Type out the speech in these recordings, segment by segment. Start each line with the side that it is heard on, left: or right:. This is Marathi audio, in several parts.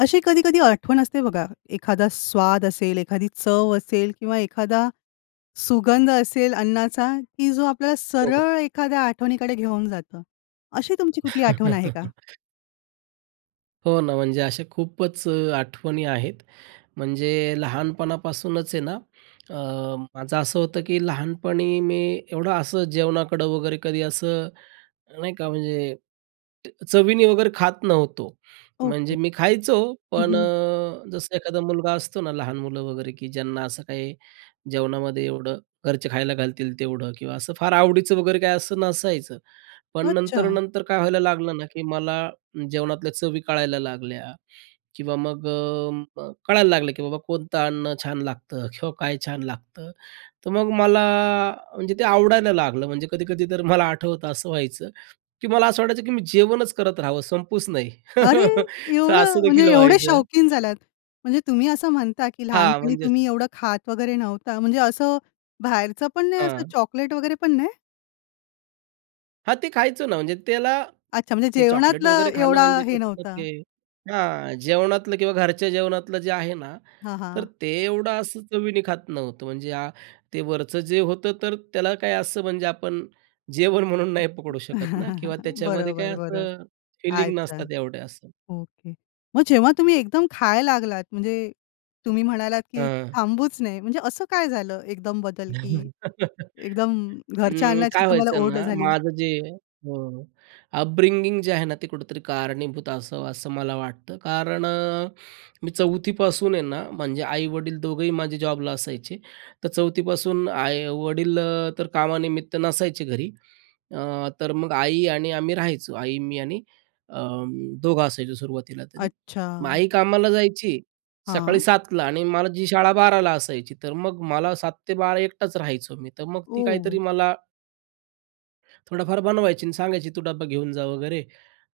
left: अशी कधी-कधी आठवण असते बघा, एखादा स्वाद असेल, एखादी चव असेल किंवा एखादा सुगंध असेल अन्नाचा, की जो आपल्याला
right: हो.
left: सरळ एखाद्या आठवणीकडे घेऊन जातं. अशी तुमची कुठली आठवण आहे का?
right: हो ना, म्हणजे अशा खूपच आठवणी आहेत. म्हणजे लहानपणापासूनच आहे ना, अ, माझं असं होतं, की लहानपणी मी एवढं असं जेवणाकडं वगैरे कधी असं, नाही का म्हणजे ट चवीने वगैरे खात नव्हतो.
left: ओके.
right: म्हणजे मी खायचो,
left: हं,
right: पण
left: हं.
right: अ, जसं एखादा मुलगा असतो ना, लहान मुलं वगैरे, की ज्यांना असं काही जेवणामध्ये एवढं घरचे खायला घालतील तेवढं किंवा असं फार आवडीचं वगैरे काही असं नसायचं. पण
left: अच्छा!
right: नंतर-नंतर काय व्हायला लागलं ना, की मला जेवणातल्या चवी कळायला लागल्या, किंवा मग अ म कळायला लागलं की बाबा, कोणतं अन्न छान लागतं, किंवा काय छान लागतं. तर मग मला, म्हणजे ते आवडायला लागलं. म्हणजे कधी-कधी तर मला आठवतं, असं व्हायचं, की मला असं वाटायचं की मी जेवणच करत राहावं, संपूच नाही.
left: अरे!
right: तर असं
left: एवढं?
right: देखील
left: म्हणजे एवढे
right: व्हायचं.
left: शौकीन झाल्यात. म्हणजे तुम्ही असं म्हणता, की
right: हां,
left: लहानपणी
right: म्हणजे
left: तुम्ही एवढं खात वगैरे नव्हता म्हणजे असं बाहेरचं पण नाही असं
right: हां.
left: चॉकलेट वगैरे पण नाही?
right: हां, ते खायचं ना म्हणजे त्याला
left: अच्छा, म्हणजे
right: ते चॉकलेट
left: जेवणातलं
right: वगैरे खाणं
left: एवढा
right: म्हणजे
left: हे
right: कसं न
left: नव्हतं?
right: ते हां, जेवणातलं किंवा घरच्या जेवणातलं जे आहे ना,
left: हां,
right: तर
left: हां.
right: ते एवढं असं चवीने खात नव्हतो. म्हणजे ते वरचं जे होतं, तर त्याला काय असं, म्हणजे आपण जेवण म्हणून नाही पकडू शकत ना किंवा त्याच्यामध्ये काय
left: बरोबर, बरोबर.
right: असं फीलिंग
left: अच्छा.
right: नसतात एवढं असं.
left: ओके. मग जेव्हा तुम्ही एकदम खायला लागलात, म्हणजे तुम्ही म्हणालात की
right: हां.
left: थांबूच नये, म्हणजे असं काय झालं एकदम बदल की
right: नाही.
left: एकदम घरच्या
right: अं,
left: अन्नाची
right: काय
left: तुम्हाला
right: व्हायचं
left: ओढ
right: ना,
left: झाली?
right: माझं जे अ, अपब्रिंगिंग जे आहे ना, ते कुठेतरी कारणीभूत असावं, असं मला वाटतं. कारण अ, मी 4थी पासून आहे ना, म्हणजे आई-वडील दोघंही माझे जॉबला असायचे तर 4थी पासून आई वडील तर कामानिमित्त नसायचे घरी. अ, तर मग आई आणि आम्ही राहायचो. आई मी आणि अ, दोघं असायचो सुरुवातीला तरी. मग
left: अच्छा.
right: आई कामाला जायची सकाळी
left: हां.
right: 7:00 ला आणि मला जी शाळा 12:00 ला असायची, तर मग मला 7:00-12:00 एकटाच राहायचो मी. तर मग ती काहीतरी
left: ओह!
right: मला थोडाफार बनवायची आणि सांगायची तू डब्बा घेऊन जा वगैरे.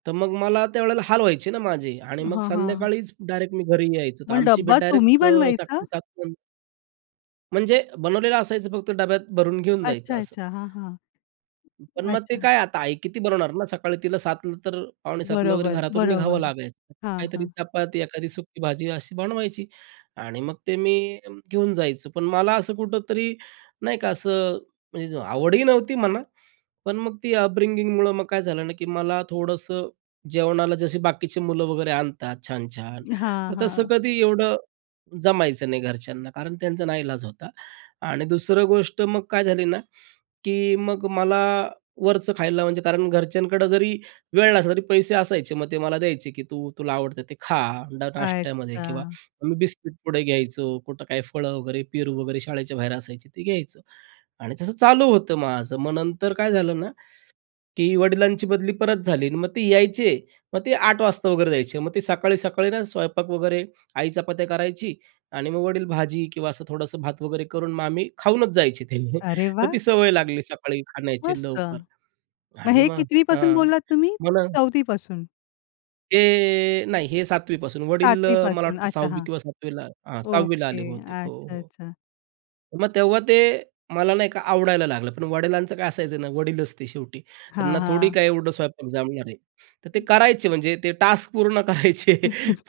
right: तर मग मला त्यावेळेला हाल व्हायचे ना माझे आणि मग
left: हां, हां.
right: संध्याकाळीच डायरेक्ट मी घरी यायचो. तर
left: मग
right: आमची भेट
left: डब्बा तुम्ही
right: डायरेक्ट अ, 7:00
left: बनवायचा?
right: टू 7:00 नंतर म्हणजे बनवलेलं असायचं फक्त डब्यात भरून घेऊन जायचं
left: अच्छा,
right: असं.
left: अच्छा हां, हां,
right: पण मग ते
left: अच्छा.
right: काय आता आई किती बनवणार ना, सकाळी तिला 7 नंतर पावणेसातला वगैरे
left: बरोबर,
right: घरातून निघावं
left: बरोबर.
right: लागायचं,
left: हां,
right: काहीतरी
left: हां.
right: चपाती एखादी सुक्की भाजी अशी बनवायची आणि मग ते मी घेऊन जायचो. पण मला असं कुठेतरी नाही का असं म्हणजे आवडही नव्हती म्हणा, पण मग ती अपब्रिंगिंग मुळं मग काय झालं ना, की मला थोडंसं जेवणाला जसे बाकीचे मुलं वगैरे आणतात छान-छान
left: हां,
right: तर तसं
left: हां.
right: कधी एवढं जमायचं नाही घरच्यांना. कारण त्यांचा नाईलाज होता आणि दुसरं गोष्ट मग काय झाली ना, की मग मला वरचं खायला म्हणजे कारण घरच्यांकडं जरी वेळ नसला तरी, पैसे असायचे मग ते मला द्यायचे, की "तू तुला आवडतं ते खा [unintelligible] नाष्ट्यामध्ये" किंवा
left: अच्छा.
right: मी बिस्किट पुडे घ्यायचो. कुठं काही फळं वगैरे, पेरू वगैरे शाळेच्या बाहेर असायचे ते घ्यायचं आणि तसं चालू होतं माझं. मग नंतर काय झालं ना, की वडिलांची बदली परत झाली आणि मग ते यायचे, मग ते 8 वाजता वगैरे जायचे. मग ते सकाळी-सकाळी ना, स्वयंपाक वगैरे आई चपात्या करायची आणि मग वडील भाजी किंवा असं थोडंसं भात वगैरे करून मग आम्ही खाऊनच जायचे ते म्हणजे
left: अरे
right: तर ती
left: वाह!
right: सवय लागली सकाळी खाण्याची
left: मस्त.
right: लवकर
left: मग
right: आणि
left: हे
right: मग
left: कितवीपासून
right: हां,
left: बोललात तुम्ही?
right: मला
left: 4थी पासून.
right: ते नाही. हे, 7वी पासून. वडील
left: 7वी
right: मला
left: पासून?
right: वाटतं
left: अच्छा
right: 6वी
left: हां.
right: किंवा 7वी ला हं, 6वी ला आले
left: ओके,
right: होते ते. हो,
left: अच्छा,
right: हो.
left: अच्छा.
right: मग तेव्हा ते मला नाही का आवडायला लागलं पण वडिलांचं काय असायचं ना, वडील असते शेवटी
left: हां,
right: त्यांना थोडी
left: हां.
right: काय एवढं स्वयंपाक जमणार आहे? तर ते
left: हं.
right: करायचे म्हणजे ते टास्क पूर्ण करायचे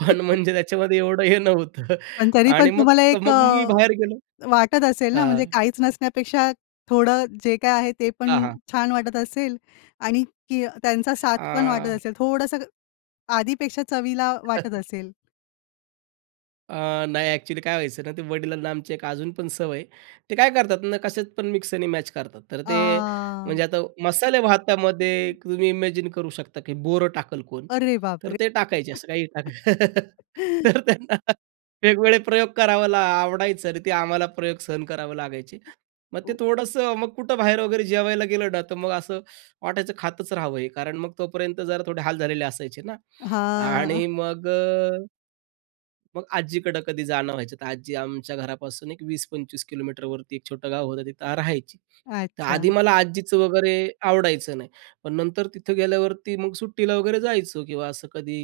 right: पण म्हणजे त्याच्यामध्ये एवढं हे नव्हतं
left: पण, तरी पण,
right: आणि मग,
left: तुम्हाला
right: अ,
left: एक
right: मग मी
left: अ,
right: बाहेर गेलो
left: वाटत असेल ना, म्हणजे
right: हं.
left: काहीच नसण्यापेक्षा थोडं जे काही आहे ते पण
right: हां, हां.
left: छान वाटत असेल आणि की त्यांचा साथ पण वाटत
right: आह
left: असेल. थोडंसं आधीपेक्षा चवीला वाटत असेल?
right: अ, नाही एक्चुअली. काय व्हायचं ना, ते वडिलांना आमची एक अजून पण सवय आहे. ते काय करतात ना, कशात पण मिक्स आणि मॅच करतात. तर ते,
left: आह!
right: म्हणजे आता मसाले भातामध्ये
left: [unintelligible]
right: तुम्ही इमॅजिन करू शकता की बोरं टाकल कोण?
left: अरे बाप
right: तर
left: रे!
right: ते टाकायचे, असं काही टाकायचं तर त्यांना वेगवेगळे प्रयोग करावं ला आवडायचं आणि ते आम्हाला प्रयोग सहन करावं लागायचे. मग ते
left: ओ
right: थोडंसं मग कुठं बाहेर वगैरे जेवायला गेलं ना, तर मग असं वाटायचं खातच राहावं हे, कारण मग तोपर्यंत जरा थोडे हाल झालेले असायचे ना,
left: हां.
right: आणि मग अ, मग आज्जीकडं कधी जाणं व्हायचं. तर आजी आमच्या घरापासून एक 20-25 किलोमीटरवरती एक छोटं गाव होतं, तिथं राहायची. तर आधी
left: अच्छा.
right: मला आजीचं वगैरे आवडायचं नाही पण नंतर तिथं गेल्यावरती मग सुट्टीला वगैरे जायचो किंवा असं कधी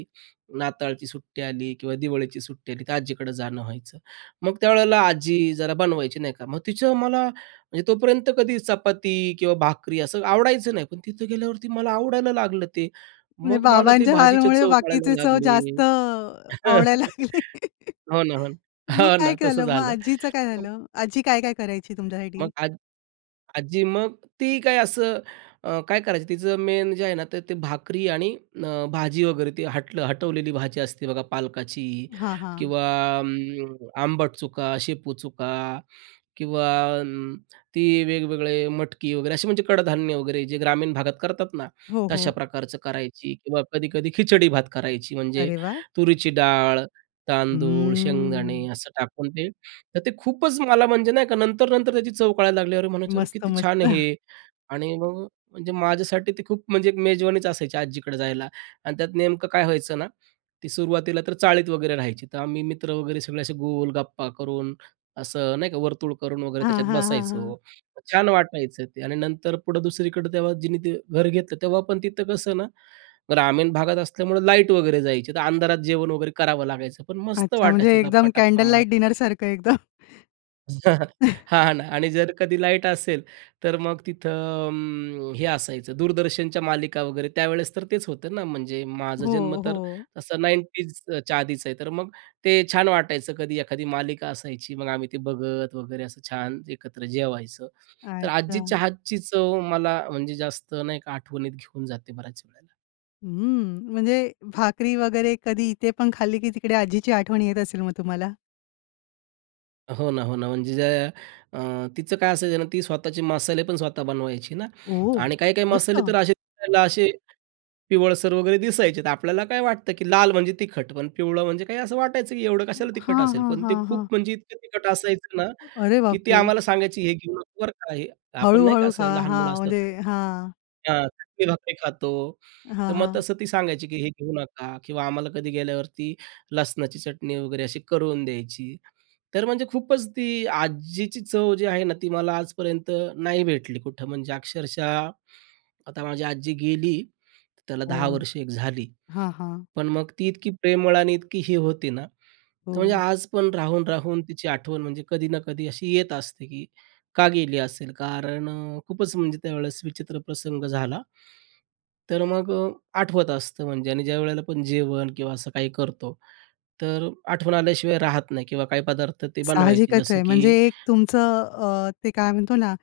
right: नाताळची सुट्टी आली किंवा दिवाळीची सुट्टी आली, तर आज्जीकडं जाणं व्हायचं. मग त्यावेळेला आजी जरा बनवायची नाही का. मग तिचं मला म्हणजे तोपर्यंत कधी चपाती किंवा भाकरी असं आवडायचं नाही. पण तिथं गेल्यावरती मला आवडायला लागलं ते,
left: म्हणजे
right: मग मला ते
left: बाबांच्या हाल
right: भाजीच्या
left: मुळे
right: चव कळायला
left: बाकीचे चव
right: लागले
left: जास्त
right: हं,
left: अ, आवडायला लागले?
right: हो ना, हो.
left: मग
right: हो
left: काय
right: ना, तसं
left: केलं मग
right: झालं.
left: आजीचं काय
right: [unintelligible]
left: झालं? आजी काय-काय करायची तुमच्या साठी?
right: मग आज आज्जी मग ती काय असं अ, काय करायचं तिचं मेन जे आहे ना ते ते भाकरी आणि अ, भाजी वगैरे ती हटलं हटवलेली भाजी असते बघा, पालकाची
left: हां, हां.
right: किंवा अं, आंबट चुका, शेपू चुका किंवा अं, ती वेगवेगळे मटकी वगैरे असे म्हणजे कडधान्य वगैरे, जे ग्रामीण भागात करतात ना,
left: हो,
right: तशा
left: हो.
right: प्रकारचं करायची किंवा कधी-कधी खिचडी भात करायची, म्हणजे
left: अरे वाह!
right: तुरीची डाळ तांदूळ, शेंगदाणे
left: हम्म.
right: असं टाकून, ते. तर ते खूपच मला म्हणजे नाही का नंतर-नंतर त्याची चव कळायला लागली. अरे म्हणायचे अरे
left: मस्त,
right: किती छान! आहे
left: मस्त.
right: हे आणि मग म्हणजे माझ्यासाठी ते खूप म्हणजे एक मेजवानीच असायची आज्जीकडे जायला अन् त्यात नेमकं काय व्हायचं ना, ती सुरुवातीला तर चाळीत वगैरे राहायची तर आम्ही मित्र वगैरे सगळे असे गोल गप्पा करून असं नाही का वर्तुळ करून वगैरे
left: हां,
right: त्याच्यात
left: हां, हां, हां.
right: बसायचो छान वाटायचं ते आणि नंतर पुढं दुसरीकडं तेव्हा जिनी ते घर घेतलं तेव्हा पण तिथं कसं ना, ग्रामीण भागात असल्यामुळे लाईट वगैरे जायची तर अंधारात जेवण वगैरे करावं लागायचं पण मस्त
left: अच्छा म्हणजे
right: वाटायचं
left: एकदम
right: गप्पा-टप्पा
left: कॅन्डल
right: मारत.
left: लाइट डिनर सारखं एकदम?
right: हां ना आणि जर कधी लाईट असेल तर मग तिथं अ, अं, हे असायचं दूरदर्शनच्या मालिका वगैरे, त्यावेळेस तर तेच होतं ना म्हणजे, माझा जन्म
left: हो,
right: तर
left: हो.
right: असा 90ज च्या आधीच आहे. तर मग ते छान वाटायचं कधी एखादी मालिका असायची, मग आम्ही ते बघत वगैरे असं छान एकत्र जेवायचं. तर आजी
left: अच्छा.
right: चहाची चव मला म्हणजे जास्त नाही का आठवणीत घेऊन जाते, बऱ्याच वेळेला.
left: हम्म. म्हणजे भाकरी वगैरे कधी इथे पण खाल्ली, की तिकडे आजीची आठवण येत असेल मग तुम्हाला?
right: हो ना, हो ना. म्हणजे ज्या अ, तिचं काय असायचं ना, ती स्वतःचे मसाले पण स्वतः बनवायची ना
left: ओह!
right: आणि काही-काही मसाले तर
left: मस्त!
right: असे दिसायला असे पिवळसर वगैरे दिसायचे, तर आपल्याला काय वाटतं, की लाल म्हणजे तिखट पण पिवळं म्हणजे काही असं वाटायचं, की एवढं
left: अ,
right: कशाला तिखट
left: हां,
right: असेल.
left: हां,
right: पण ते
left: हां, हां.
right: खूप म्हणजे इतकं तिखट असायचं ना,
left: अरे
right: की ती
left: बापरे!
right: आम्हाला सांगायची, "हे घेऊ नका बरं का हे."
left: हळू,
right: आपण नाही का
left: हळू.
right: असं
left: हां,
right: लहान
left: हां.
right: मुलं असल्यावर
left: म्हणजे
right: चटणी,
left: हां.
right: त्या भाकर चटणी भाकरी खातो,
left: हां,
right: तर मग
left: हां.
right: तसं ती सांगायची, की "हे घेऊ नका" किंवा आम्हाला कधी गेल्यावर ती लसणाची चटणी वगैरे अशी करून द्यायची. तर म्हणजे खूपच ती आज्जीची चव जी आहे ना, ती मला आजपर्यंत नाही भेटली कुठं म्हणजे अक्षरशः आता माझी आजी गेली. त्याला 10
left: हो.
right: वर्ष एक झाली,
left: हां, हां.
right: पण मग ती इतकी प्रेमळ आणि इतकी ही होती ना, तो या
left: हो.
right: आज पण राहून, राहून तिची आठवण म्हणजे कधी ना कधी अशी येत असते, की का गेली असेल? कारण अ, खूपच म्हणजे त्यावेळेस विचित्र प्रसंग झाला. तर मग अ, आठवत असतं म्हणजे आणि ज्यावेळेला पण जेवण किंवा असं काही करतो, तर आठवण आल्याशिवाय राहत नाही किंवा काही पदार्थ ते बनवायची.
left: साहजिकच
right: जसं
left: आहे. म्हणजे
right: की
left: एक तुमचं अ, ते काय म्हणतो ना,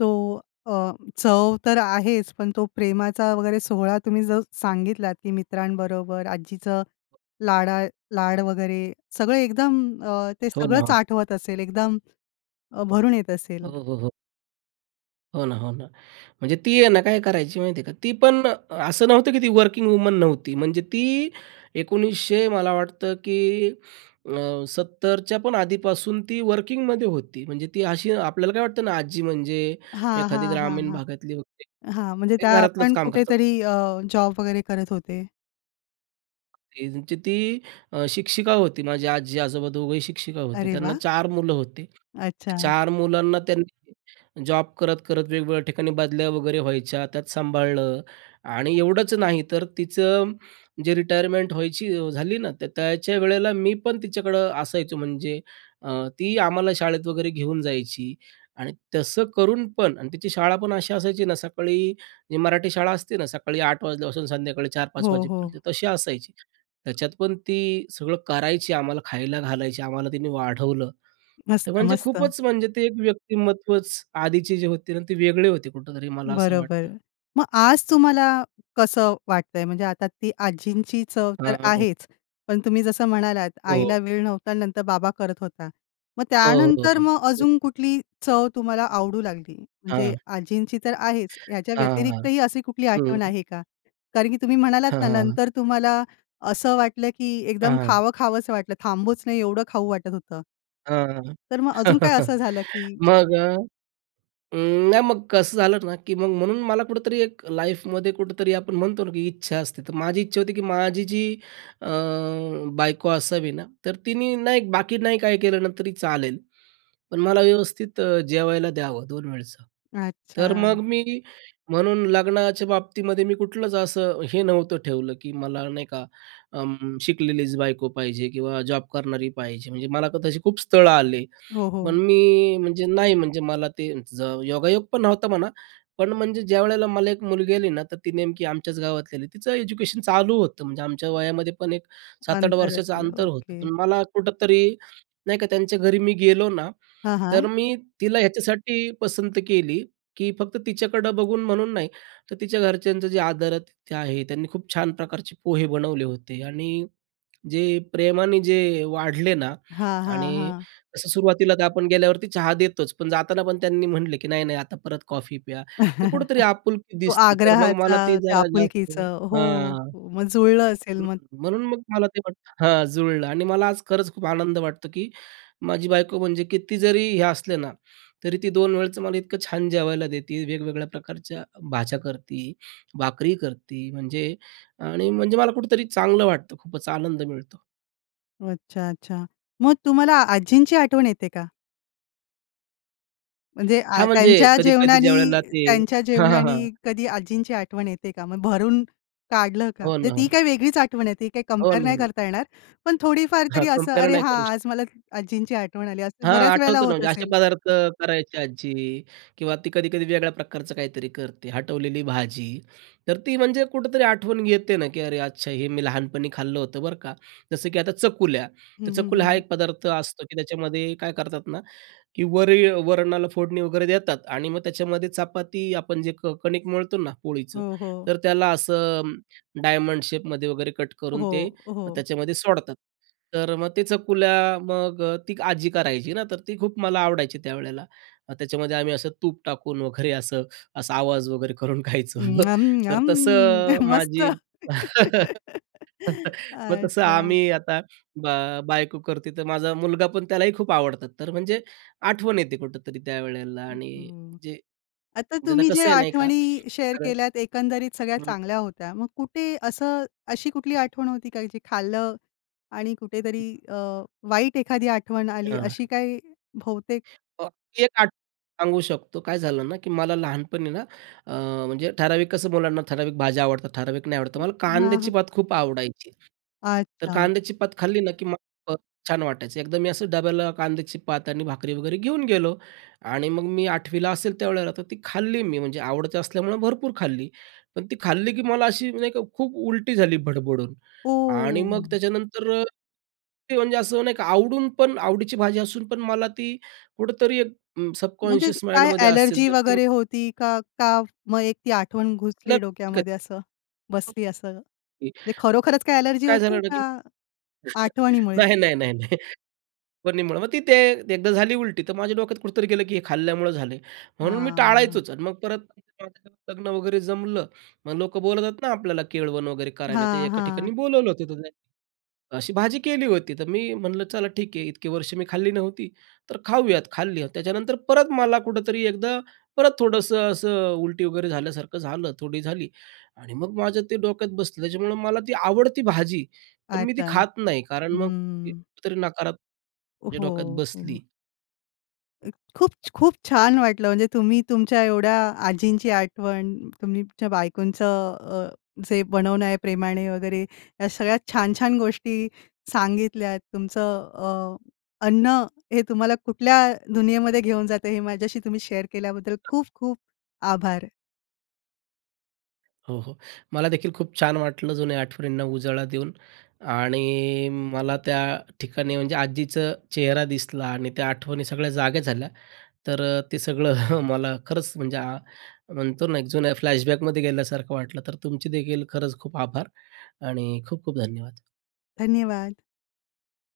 left: तो अ, चव तर आहेच पण तो प्रेमाचा वगैरे सोहळा तुम्ही जो सांगितलात, की मित्रांबरोबर आज्जीचं लाडा लाड वगैरे सगळं एकदम अ, ते
right: हो
left: सगळंच
right: ना.
left: आठवत असेल एकदम अ, भरून येत
right: हो,
left: असेल.
right: हो, हो. हो ना, हो ना. म्हणजे ती आहे ना, काय करायची माहिती आहे का, ती पण असं नव्हतं, की ती वर्किंग वुमन नव्हती. म्हणजे ती 1900 मला वाटतं, की अ, 70च्या पण आधीपासून ती वर्किंगमध्ये होती. म्हणजे ती अशी आपल्याला काय वाटतं ना, आजी म्हणजे
left: हां,
right: एखादी
left: हां, हां,
right: ग्रामीण
left: हां.
right: भागातली वगैरे,
left: हां. म्हणजे
right: ते घरातलंच
left: त्यापण
right: काम करतात.
left: कुठेतरी अ, जॉब वगैरे करत होते?
right: त्यांची ती अ, शिक्षिका होती. माझी आजी-आजोबा दोघंही शिक्षिका होती.
left: अरे
right: त्यांना
left: वाह!
right: 4 मुलं होती.
left: अच्छा.
right: 4 मुलांना त्यांनी जॉब करत, करत वेगवेगळ्या ठिकाणी बदल्या वगैरे व्हायच्या, त्यात सांभाळलं. आणि एवढंच नाही तर तिचं जे रिटायरमेंट व्हायची झाली ना, तर त्याच्या वेळेला, मी पण तिच्याकडं असायचो. म्हणजे अ, ती आम्हाला शाळेत वगैरे घेऊन जायची आणि तसं करूनपण आणि तिची शाळापण अशी असायची ना, सकाळी जी मराठी शाळा असते ना, सकाळी 8 वाजल्यापासून संध्याकाळी 4-5
left: हो, हो.
right: वाजेपर्यंत तशी असायची. त्याच्यात पण ती सगळं करायची, आम्हाला खायला घालायची. आम्हाला तिने वाढवलं.
left: मस्त,
right: तर म्हणजे
left: मस्त.
right: खूपच म्हणजे, ते एक व्यक्तिमत्त्वच आधीचे जे होते ना, ते वेगळे होते. कुठेतरी मला असं वाटतं.
left: बरोबर. मग आज तुम्हाला कसं वाटतंय? म्हणजे आता ती आजींची चव तर
right: हां, हां, हां.
left: आहेच, पण तुम्ही जसं म्हणालात,
right: हो,
left: आईला
right: हो.
left: वेळ नव्हता आणि नंतर बाबा करत होता. मग
right: हो, हो,
left: त्यानंतर
right: हो.
left: मग
right: हं.
left: अजून कुठली चव तुम्हाला आवडू लागली? म्हणजे
right: हां.
left: आजींची तर आहेच, याच्या
right: हां, हां.
left: व्यतिरिक्तही अशी कुठली
right: हं,
left: आठवण
right: हं.
left: आहे का? कारण की तुम्ही म्हणालात
right: हां,
left: ना,
right: हां, हां.
left: नंतर तुम्हाला असं वाटलं, की
right: आ,
left: एकदम
right: हां.
left: खावं खावंसं वाटलं, थांबूच नाही एवढं खाऊ वाटत होतं.
right: अ,
left: तर मग अजून काय असं झालं की
right: मग अ, अं, नाही मग कसं झालं ना, की मग म्हणून मला कुठेतरी एक लाईफ मध्ये कुठेतरी आपण म्हणतो ना, की इच्छा असते. तर माझी इच्छा होती की माझी जी अ, बायको असावी ना, तर तिने ना एक, बाकी नाही काही केलं ना तरी चालेल पण मला व्यवस्थित अ, जेवायला द्यावं 2 वेळचं. तर
left: अच्छा.
right: मग, मी म्हणून लग्नाच्या बाबतीमध्ये मी कुठलंच असं हे नव्हतं ठेवलं, की मला नाही का अं, शिकलेलीच बायको पाहिजे किंवा जॉब करणारी पाहिजे, म्हणजे मला तर तशी खूप स्थळं आली.
left: हो,
right: पण
left: हो.
right: मी म्हणजे नाही म्हणजे, मला ते ज योगायोग पण नव्हता म्हणा. पण म्हणजे ज्यावेळेला मला एक मुलगी आली ना, तर ती नेमकी आमच्याच गावातली आली. तिचं एज्युकेशन चालू होतं. म्हणजे आमच्या वयामध्ये पण एक 7-8
left: अंतर
right: वर्षाचं
left: असेल,
right: अंतर होतं.
left: ओके.
right: पण मला कुठं तरी नाही का, त्यांच्या घरी मी गेलो ना,
left: हां,
right: तर
left: हां.
right: मी तिला ह्याच्यासाठी पसंत केली, की फक्त तिच्याकडं बघून म्हणून नाही, तर तिच्या घरच्यांचं जे आदरातिथ्य आहे. त्यांनी खूप छान प्रकारचे पोहे बनवले होते आणि जे प्रेमाने जे वाढले ना
left: हां, हां,
right: आणि
left: हां.
right: तसं सुरुवातीला तर आपण गेल्यावरती चहा देतोच, पण जाताना पण त्यांनी म्हटले, की नाही, नाही आता परत कॉफी प्या. तर कुठेतरी आपुलकी
left: तो
right: दिसते. तर मग मला
left: आग्रहाचा,
right: ते
left: त्या
right: जरा जास्त
left: आपुलकीचा हो,
right: हां.
left: मग जुळलं असेल
right: हं,
left: मग?
right: म्हणून मग मला ते वाटतं हां, जुळलं आणि मला आज खरंच खूप आनंद वाटतो, की माझी बायको म्हणजे किती जरी हे असले ना, तरी ती 2 वेळचं मला इतकं छान जेवायला देते, वेगवेगळ्या प्रकारच्या भाज्या करती, भाकरी करती म्हणजे आणि म्हणजे मला कुठेतरी चांगलं वाटतं. खूपच आनंद मिळतो.
left: अच्छा, अच्छा. मग तुम्हाला आजींची आठवण येते का? म्हणजे आ
right: हां, म्हणजे
left: त्यांच्या
right: कधी-कधी ज्यावेळेला
left: जेवणानी
right: ते
left: त्यांच्या
right: हां, हां, हां.
left: जेवणानी कधी आजींची आठवण येते का? मग भरून काढलं का?
right: हो
left: म्हणजे
right: ना, हो
left: ती
right: ना.
left: काही वेगळीच आठवण आहे, ती काही
right: हो
left: कंपेअर
right: ना,
left: नाही
right: हो ना.
left: करता येणार पण थोडीफार
right: हां,
left: तरी असं,
right: कम्पेअर
left: अरे
right: नाही
left: हा
right: करू शकत.
left: आज मला आजींची आठवण आली, असं
right: हां,
left: बऱ्याच वेळेला
right: आठवतं ना.
left: होत
right: म्हणजे असे
left: असेल?
right: पदार्थ करायची आज्जी किंवा ती कधी-कधी वेगळ्या प्रकारचं काहीतरी करते. हटवलेली भाजी तर ती म्हणजे कुठेतरी आठवण येते ना, की अरे अच्छा हे मी लहानपणी खाल्लं होतं बरं का. जसं की आता चकुल्या
left: हं,
right: तर
left: हं,
right: चकुल्या हा
left: हं.
right: एक पदार्थ असतो, की त्याच्यामध्ये काय करतात ना, की वरी वरणाला फोडणी वगैरे देतात आणि मग त्याच्यामध्ये चपाती आपण जे क कणिक मळतो ना पोळीचं
left: हो, हो.
right: तर त्याला असं डायमंड शेपमध्ये वगैरे कट करून ते
left: हो, हो.
right: त्याच्यामध्ये सोडतात. तर मग ते चकुल्या मग अ, ती आज्जी करायची ना तर ती खूप मला आवडायची त्यावेळेला. त्याच्यामध्ये आम्ही असं तूप टाकून वगैरे असं असा आवाज वगैरे करून
left: अं,
right: खायचं.
left: यम,
right: तर
left: यम
right: तसं अ,
left: मस्त.
right: माझी मग तसं
left: अच्छा.
right: आम्ही आता, ब बायको करते तर माझा मुलगा पण त्यालाही खूप आवडतात तर म्हणजे आठवण येते कुठेतरी त्यावेळेला
left: हं,
right: आणि
left: हं,
right: जे
left: आता
right: म्हणजे आता
left: तुम्ही
right: कसं
left: ज्या
right: आहे नाही का
left: आठवणी शेअर
right: तर
left: केल्यात एकंदरीत सगळ्या चांगल्या होत्या. मग कुठे असं अशी कुठली आठवण होती का? जी खाल्लं आणि कुठेतरी अ, वाईट एखादी आठवण आली
right: हां,
left: अशी
right: हां.
left: काही बहुतेक
right: आणखीन एक आठवण सांगू शकतो, काय झालं ना, की मला लहानपणी ना, अ, म्हणजे ठराविक कसं मुलांना ठराविक भाज्या आवडतात, ठराविक नाही आवडतं. मला
left: हां,
right: कांद्याची
left: हां.
right: पात खूप आवडायची. तर
left: अच्छा.
right: कांद्याची पात खाल्ली ना, की मला छान वाटायचं एकदा मी असं डब्याला कांद्याची पात आणि भाकरी वगैरे घेऊन गेलो आणि मग मी 8वीला ला असेल त्यावेळेला तर ती खाल्ली मी म्हणजे आवडत असल्यामुळं भरपूर खाल्ली. पण ती खाल्ली की मला अशी नाही का खूप उलटी झाली भडभडून आणि मग
left: ओ!
right: त्याच्यानंतर ते म्हणजे असं नाही की आवडून पण आवडीची भाजी असून पण मला ती कुठेतरी एक उम्म,
left: म्हणजे
right: सबकॉन्शस माइंड
left: काय
right: मध्ये असेल.
left: अ‍ॅलर्जी
right: तर ती
left: वगैरे होती का? का मग एक ती आठवण घुसली
right: [unintelligible]
left: डोक्यामध्ये असं? बसली असं. म्हणजे
right: [unintelligible]
left: खरोखरच काही अ‍ॅलर्जी
right: काय
left: होती
right: झालं ना, की
left: का आठवणीमुळे?
right: नाही, नाही, नाही, नाही. पण मग तिथे एकदा झाली उलटी तर माझ्या डोक्यात कुठेतरी गेलं, की हे खाल्ल्यामुळं झाली म्हणून मी
left: हां.
right: टाळायचोच आणि मग परत [unintelligible] लग्न वगैरे जमलं मग लोकं बोलत आहेत ना, आपल्याला केळवण वगैरे करायला. तर
left: हां,
right: एका
left: हां.
right: ठिकाणी बोलावलं होत, [unintelligible] अशी भाजी केली होती तर मी म्हणलं चला ठीक आहे इतके वर्ष मी खाल्ली नव्हती तर खाऊयात, खाल्ली त्याच्यानंतर परत मला कुठेतरी एकदा परत थोडंसं असं उलटी वगैरे झाल्यासारखं झालं थोडी झाली आणि मग माझं ते डोक्यात बसलं त्याच्यामुळं मला ती आवडती भाजी, पण मी ती
left: अच्छा,
right: खात नाही कारण मग
left: हं.
right: कुठेतरी नकारात ते डोक्यात
left: हो, हं.
right: बसली.
left: अ, खूप खूप छान वाटलं. म्हणजे तुम्ही तुमच्या एवढ्या आजींची आठवण तुम्ही तुमच्या बायकोंचं अ, जे बनवणं आहे प्रेमाने वगैरे ह्या सगळ्यात छान-छान गोष्टी सांगितल्यात. तुमचं अ, अन्न हे तुम्हाला कुठल्या दुनियेमध्ये घेऊन जातं हे माझ्याशी तुम्ही शेअर केल्याबद्दल खूप-खूप आभार.
right: हो, हो. मलादेखील खूप छान वाटलं जुन्या आठवणींना उजाळा देऊन आणि मला त्या ठिकाणी म्हणजे आजीचा चेहरा दिसला आणि त्या आठवणी सगळ्या जाग्या झाल्या. तर ते सगळं मला खरंच म्हणजे म्हणतो ना, एक अ, जुन्या फ्लॅशबॅक मध्ये गेल्यासारखं वाटलं. तर तुमचे देखील खरंच खूप आभार आणि खूप-खूप धन्यवाद.
left: धन्यवाद.